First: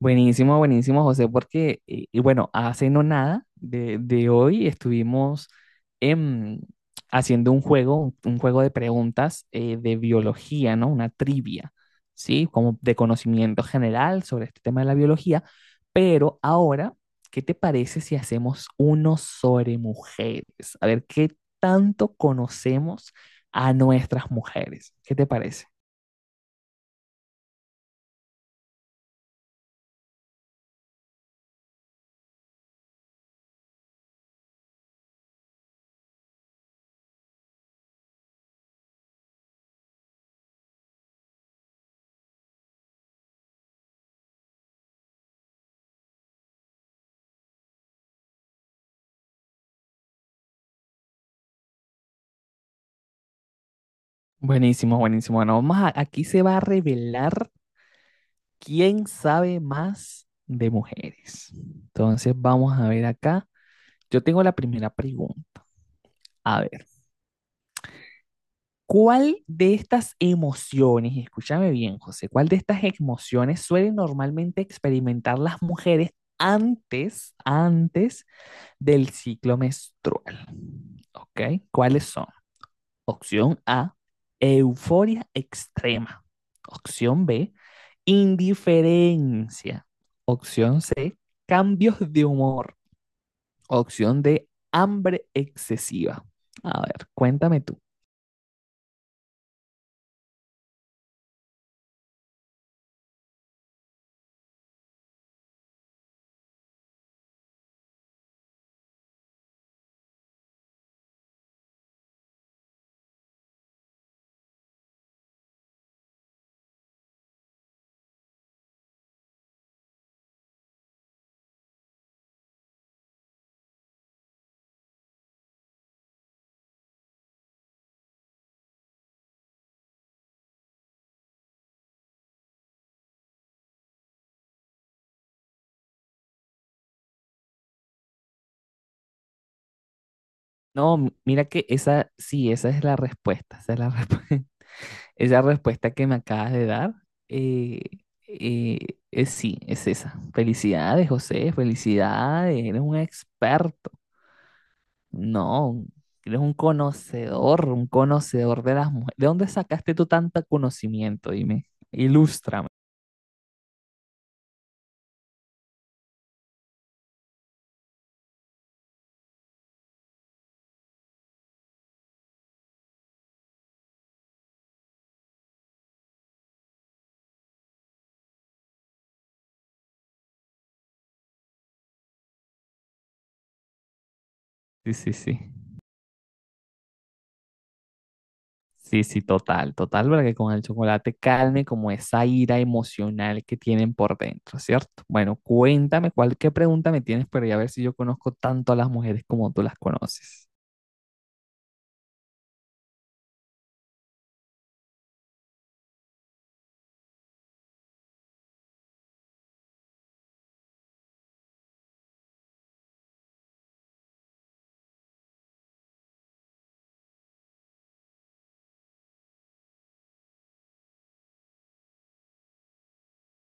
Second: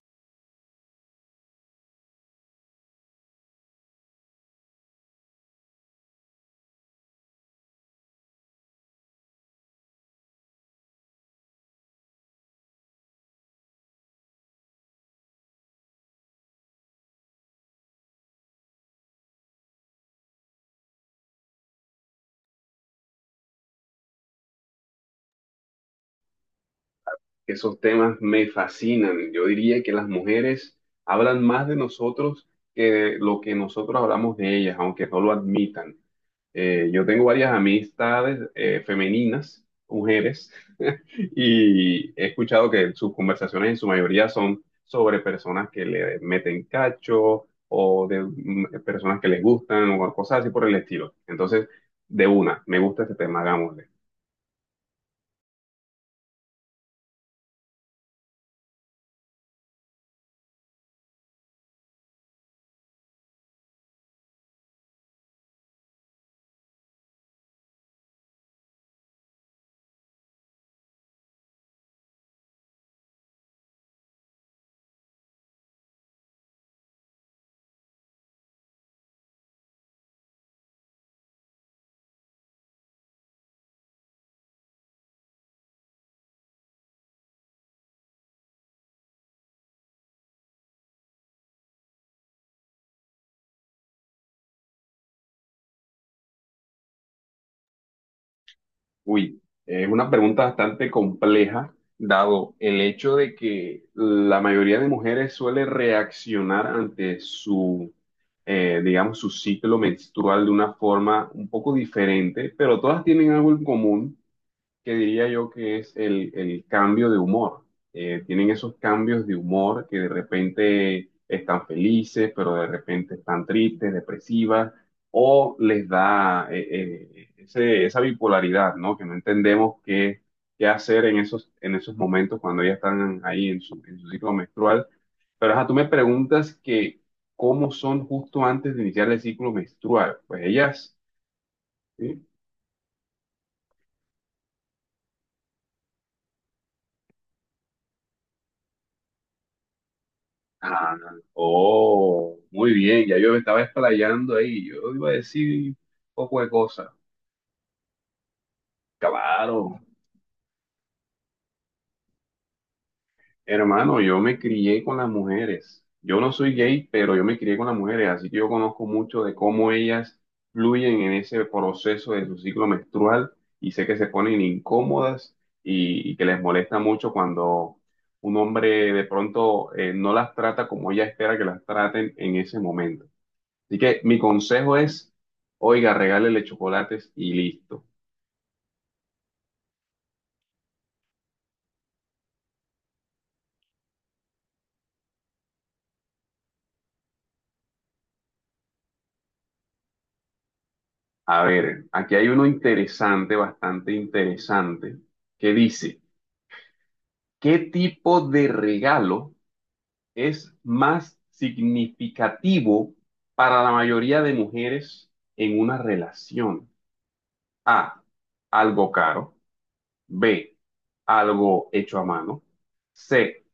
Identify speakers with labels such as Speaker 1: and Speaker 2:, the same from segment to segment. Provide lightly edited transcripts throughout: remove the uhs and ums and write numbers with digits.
Speaker 1: Buenísimo, buenísimo, José, porque, y bueno, hace no nada de hoy estuvimos em, haciendo un juego, un juego de preguntas de biología, ¿no? Una trivia, ¿sí? Como de conocimiento general sobre este tema de la biología. Pero ahora, ¿qué te parece si hacemos uno sobre mujeres? A ver, ¿qué tanto conocemos a nuestras mujeres? ¿Qué te parece?
Speaker 2: Esos temas me fascinan. Yo diría que las mujeres hablan más de nosotros que de lo que nosotros hablamos de ellas, aunque no lo admitan. Yo tengo varias amistades femeninas, mujeres, y he escuchado que sus conversaciones en su mayoría son sobre personas que le meten cacho o de personas que les gustan o cosas así por el estilo. Entonces, de una, me gusta este tema, hagámosle.
Speaker 1: Buenísimo, buenísimo. Bueno, aquí se va a revelar, ¿quién sabe más de mujeres? Entonces vamos a ver acá. Yo tengo la primera pregunta. A ver, ¿cuál de estas emociones, y escúchame bien, José, cuál de estas emociones suelen normalmente experimentar las mujeres antes, antes del ciclo menstrual? ¿Ok? ¿Cuáles son? Opción A, euforia extrema. Opción B, indiferencia. Opción C, cambios de humor. Opción D, hambre excesiva. A ver, cuéntame tú.
Speaker 2: Uy, es una pregunta bastante compleja, dado el hecho de que la mayoría de mujeres suele reaccionar ante su, digamos, su ciclo menstrual de una forma un poco diferente, pero todas tienen algo en común que diría yo que es el cambio de humor. Tienen esos cambios de humor que de repente están felices, pero de repente están tristes, depresivas, o les da esa bipolaridad, ¿no? Que no entendemos qué hacer en en esos momentos cuando ya están ahí en en su ciclo menstrual. Pero ajá, tú me preguntas que cómo son justo antes de iniciar el ciclo menstrual. Pues ellas...
Speaker 1: No, mira que esa,
Speaker 2: ¿sí?
Speaker 1: sí, esa es la respuesta. Esa es la respu- esa respuesta que me acabas de dar. eh, eh, es sí, es esa.
Speaker 2: Ah,
Speaker 1: Felicidades, José,
Speaker 2: oh,
Speaker 1: felicidades,
Speaker 2: muy
Speaker 1: eres un
Speaker 2: bien, ya yo me estaba
Speaker 1: experto.
Speaker 2: explayando ahí, yo iba a decir un
Speaker 1: No,
Speaker 2: poco
Speaker 1: eres
Speaker 2: de cosas.
Speaker 1: un conocedor de las mujeres. ¿De dónde
Speaker 2: Claro,
Speaker 1: sacaste tú tanto conocimiento? Dime, ilústrame.
Speaker 2: hermano, yo me crié con las mujeres. Yo no soy gay, pero yo me crié con las mujeres, así que yo conozco mucho de cómo ellas fluyen en ese proceso de su ciclo menstrual y sé que se ponen incómodas y que les molesta mucho cuando un hombre de pronto no las trata como ella espera que las traten en ese momento. Así que mi consejo
Speaker 1: Sí, sí,
Speaker 2: es,
Speaker 1: sí.
Speaker 2: oiga, regálele chocolates y listo.
Speaker 1: Sí, sí, total, total, para que con el chocolate calme como esa ira emocional que tienen por dentro, ¿cierto? Bueno, cuéntame cuál, qué pregunta me tienes para a ver si yo conozco tanto a las mujeres como tú las conoces.
Speaker 2: A ver, aquí hay uno interesante, bastante interesante, que dice, ¿qué tipo de regalo es más significativo para la mayoría de mujeres en una relación? A, algo caro. B, algo hecho a mano. C,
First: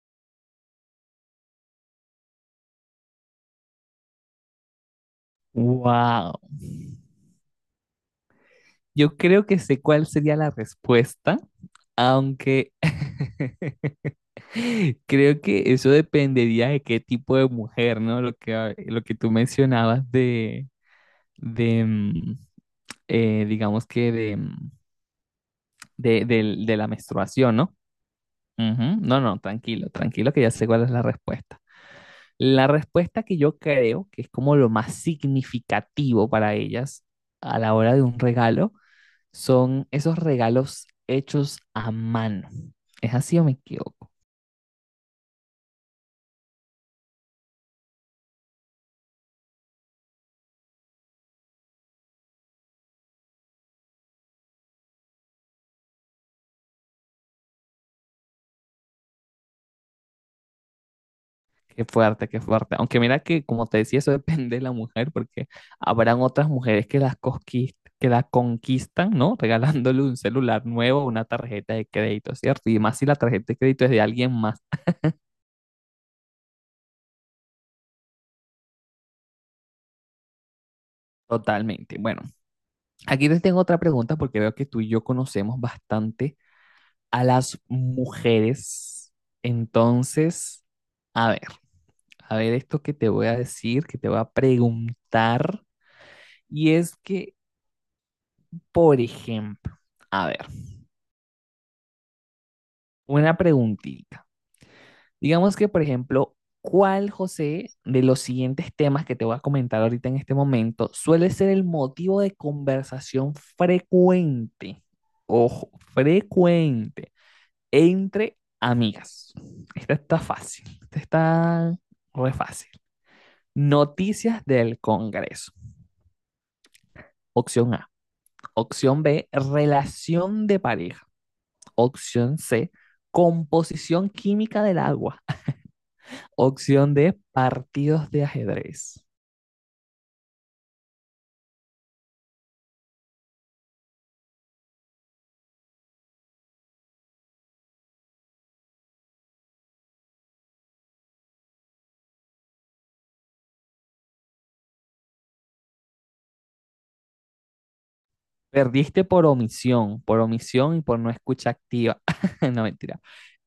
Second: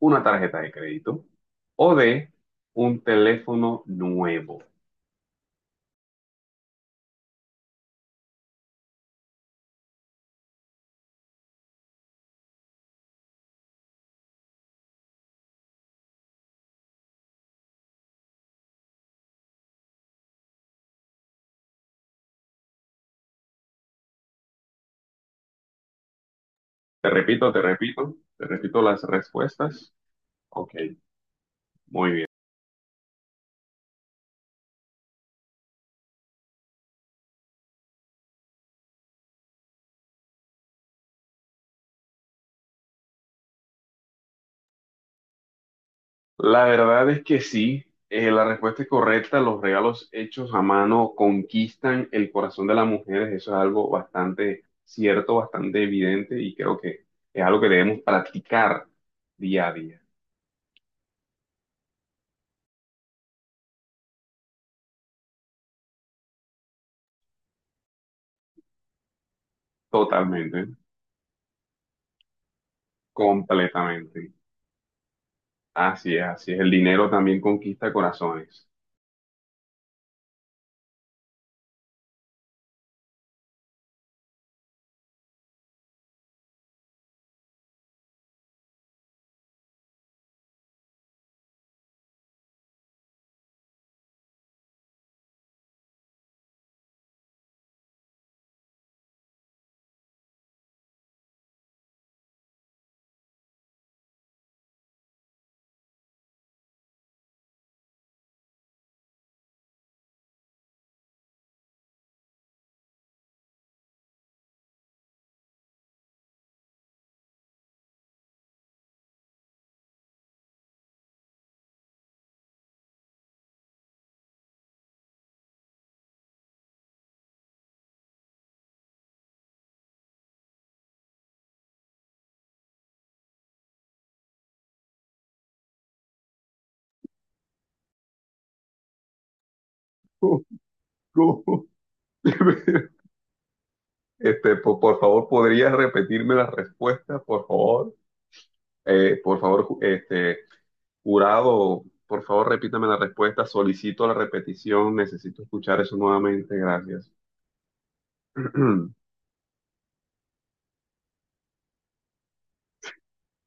Speaker 2: una tarjeta de crédito. O D, un teléfono nuevo.
Speaker 1: Wow. Yo creo que sé cuál sería la respuesta, aunque creo que eso dependería de qué tipo de mujer, ¿no? Lo que tú mencionabas de, de mm, digamos que de, de la menstruación, ¿no?
Speaker 2: Te repito
Speaker 1: Ujú.
Speaker 2: las
Speaker 1: No, no, tranquilo,
Speaker 2: respuestas.
Speaker 1: tranquilo, que ya sé
Speaker 2: Ok,
Speaker 1: cuál es la respuesta.
Speaker 2: muy bien.
Speaker 1: La respuesta que yo creo que es como lo más significativo para ellas a la hora de un regalo son esos regalos hechos a mano. ¿Es así o me equivoco?
Speaker 2: La verdad es que sí, la respuesta es correcta. Los regalos hechos a mano conquistan el corazón de las mujeres. Eso es algo bastante cierto, bastante evidente y creo que es algo que debemos practicar día a día.
Speaker 1: Qué fuerte, qué fuerte. Aunque mira que, como te decía, eso depende de la mujer, porque habrán otras mujeres que que la conquistan, ¿no? Regalándole un celular
Speaker 2: Totalmente,
Speaker 1: nuevo, una tarjeta de crédito, ¿cierto? Y más si la tarjeta de crédito es de alguien
Speaker 2: completamente.
Speaker 1: más,
Speaker 2: Así es, así es. El dinero también conquista corazones.
Speaker 1: totalmente. Bueno, aquí te tengo otra pregunta porque veo que tú y yo conocemos bastante a las mujeres. Entonces, a ver, a ver esto que te voy a decir, que te voy a preguntar, y es que, por ejemplo, a ver. Una preguntita. Digamos que, por ejemplo, ¿cuál, José, de los siguientes temas que te voy a comentar ahorita en este momento suele ser el motivo de conversación frecuente? Ojo, frecuente entre amigas. Esta está fácil, esta está re fácil. Noticias del Congreso. Opción A. Opción B, relación de pareja. Opción C, composición química del agua. Opción D, partidos de ajedrez.
Speaker 2: Por favor, ¿podrías repetirme la respuesta, por favor? Por favor, jurado, por favor, repítame la respuesta. Solicito la repetición. Necesito escuchar eso nuevamente. Gracias.
Speaker 1: Perdiste por omisión y por no escucha activa. No, mentira.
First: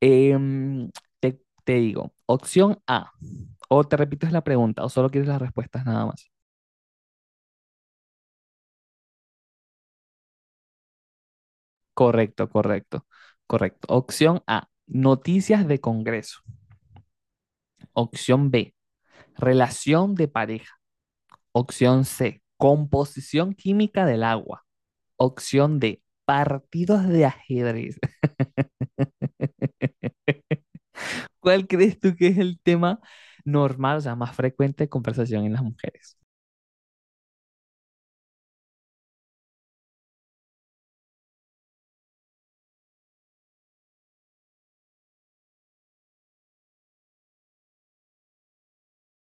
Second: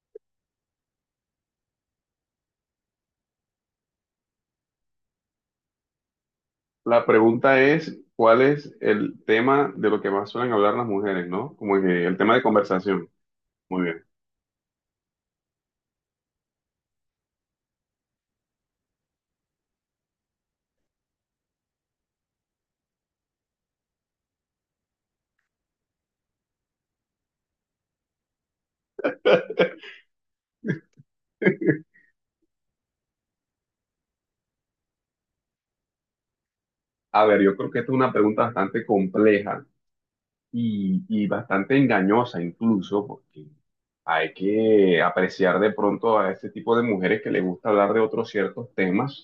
Speaker 1: Em, te digo, opción A, o te repito es la pregunta, o solo quieres las respuestas nada más.
Speaker 2: La pregunta es, ¿cuál es el tema de lo que más suelen hablar las mujeres, ¿no? Como que el tema de
Speaker 1: Correcto, correcto,
Speaker 2: conversación. Muy
Speaker 1: correcto.
Speaker 2: bien.
Speaker 1: Opción A, noticias de Congreso. Opción B, relación de pareja. Opción C, composición química del agua. Opción D, partidos de ajedrez. ¿Cuál crees tú que es el tema normal, o sea, más frecuente de conversación en las mujeres?
Speaker 2: A ver, yo creo que esta es una pregunta bastante compleja. Y bastante engañosa incluso, porque hay que apreciar de pronto a este tipo de mujeres que les gusta hablar de otros ciertos temas,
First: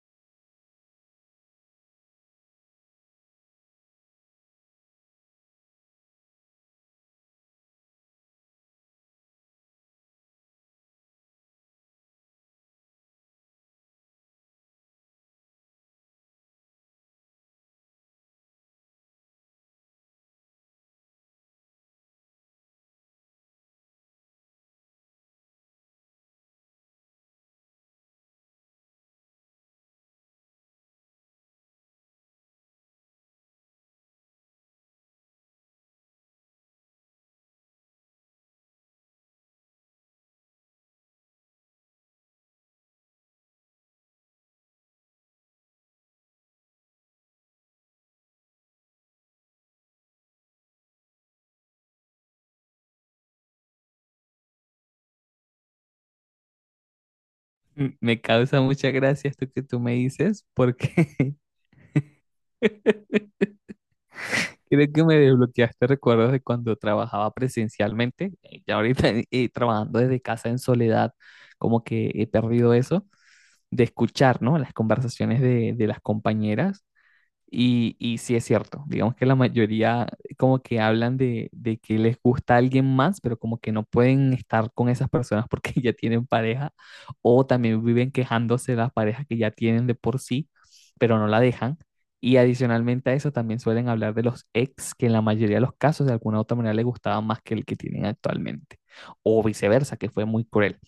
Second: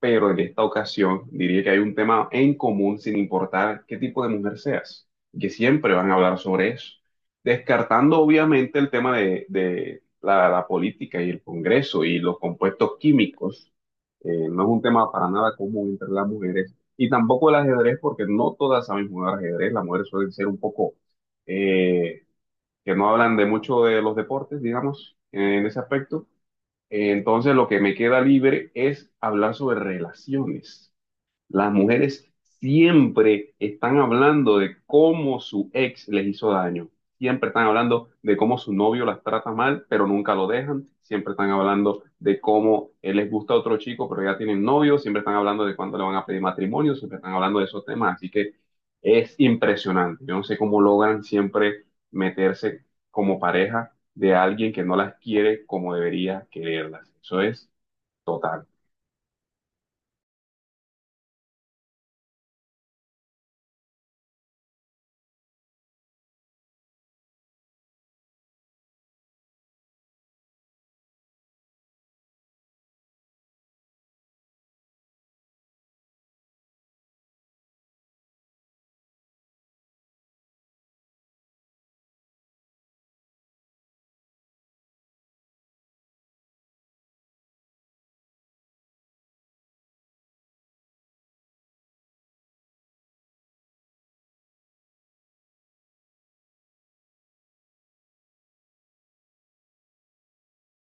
Speaker 2: pero en esta ocasión diría que hay un tema en común sin importar qué tipo de mujer seas, y que siempre van a hablar sobre eso, descartando obviamente el tema de la política y el Congreso y los compuestos químicos. No es un tema para nada común entre las mujeres, y tampoco el ajedrez, porque no todas saben jugar ajedrez. Las mujeres suelen ser un poco, eh, que no hablan de mucho de los deportes, digamos, en ese aspecto. Entonces, lo que me queda libre es hablar sobre relaciones. Las mujeres siempre están hablando de cómo su ex les hizo daño. Siempre están hablando de cómo su novio las trata mal, pero nunca lo dejan. Siempre están hablando de cómo les gusta otro chico, pero ya tienen novio. Siempre están hablando de cuándo le van a pedir matrimonio. Siempre están hablando de esos temas. Así que es impresionante. Yo no sé cómo logran siempre meterse como pareja de alguien que no las quiere como debería quererlas. Eso es
Speaker 1: M- Me causa
Speaker 2: total.
Speaker 1: mucha gracia esto que tú me dices porque creo que me desbloqueaste recuerdos de cuando trabajaba presencialmente, ya ahorita trabajando desde casa en soledad, como que he perdido eso de escuchar, ¿no? Las conversaciones de las compañeras. Y sí es cierto, digamos que la mayoría como que hablan de que les gusta alguien más, pero como que no pueden estar con esas personas porque ya tienen pareja, o también viven quejándose de las parejas que ya tienen de por sí, pero no la dejan. Y adicionalmente a eso también suelen hablar de los ex, que en la mayoría de los casos de alguna u otra manera les gustaba más que el que tienen actualmente, o viceversa, que fue muy cruel.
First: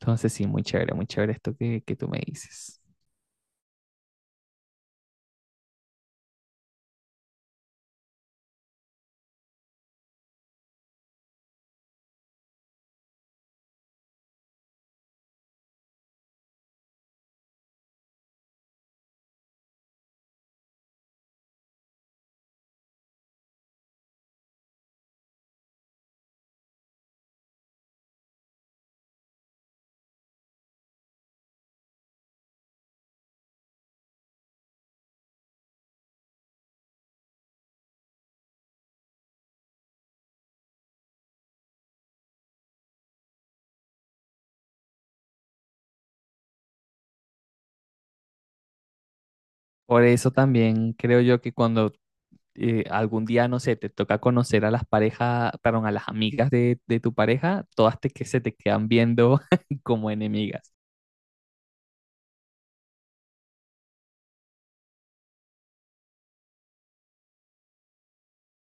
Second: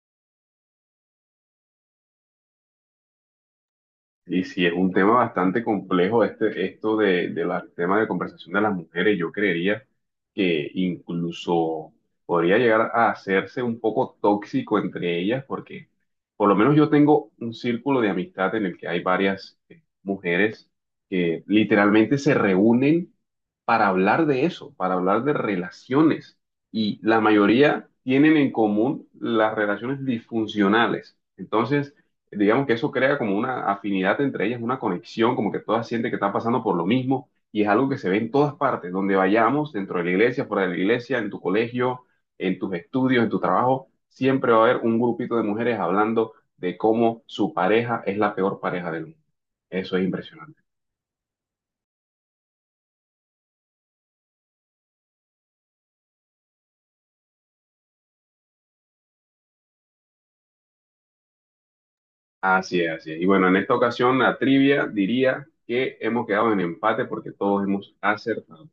Speaker 1: Entonces sí, muy chévere esto que tú me dices.
Speaker 2: Y sí, es un tema bastante complejo esto de tema de conversación de las mujeres. Yo creería que incluso podría llegar a hacerse un poco tóxico entre ellas, porque por lo menos yo tengo un círculo de amistad en el que hay varias mujeres que literalmente se reúnen para hablar de eso, para hablar de relaciones. Y la mayoría tienen en común las relaciones disfuncionales. Entonces, digamos que eso crea como una afinidad entre ellas, una conexión, como que todas sienten que están pasando por lo mismo. Y es algo que se ve en todas partes, donde vayamos, dentro de la iglesia, fuera de la iglesia, en tu colegio, en tus estudios, en tu trabajo, siempre va a haber un grupito de mujeres hablando de cómo su pareja es la peor pareja del mundo. Eso
Speaker 1: Por
Speaker 2: es
Speaker 1: eso
Speaker 2: impresionante.
Speaker 1: también creo yo que cuando algún día, no sé, te toca conocer a las parejas, perdón, a las amigas de tu pareja, todas te, que se te quedan viendo como enemigas.
Speaker 2: Así es, así es. Y bueno, en esta ocasión la trivia diría que hemos quedado en empate porque todos hemos acertado.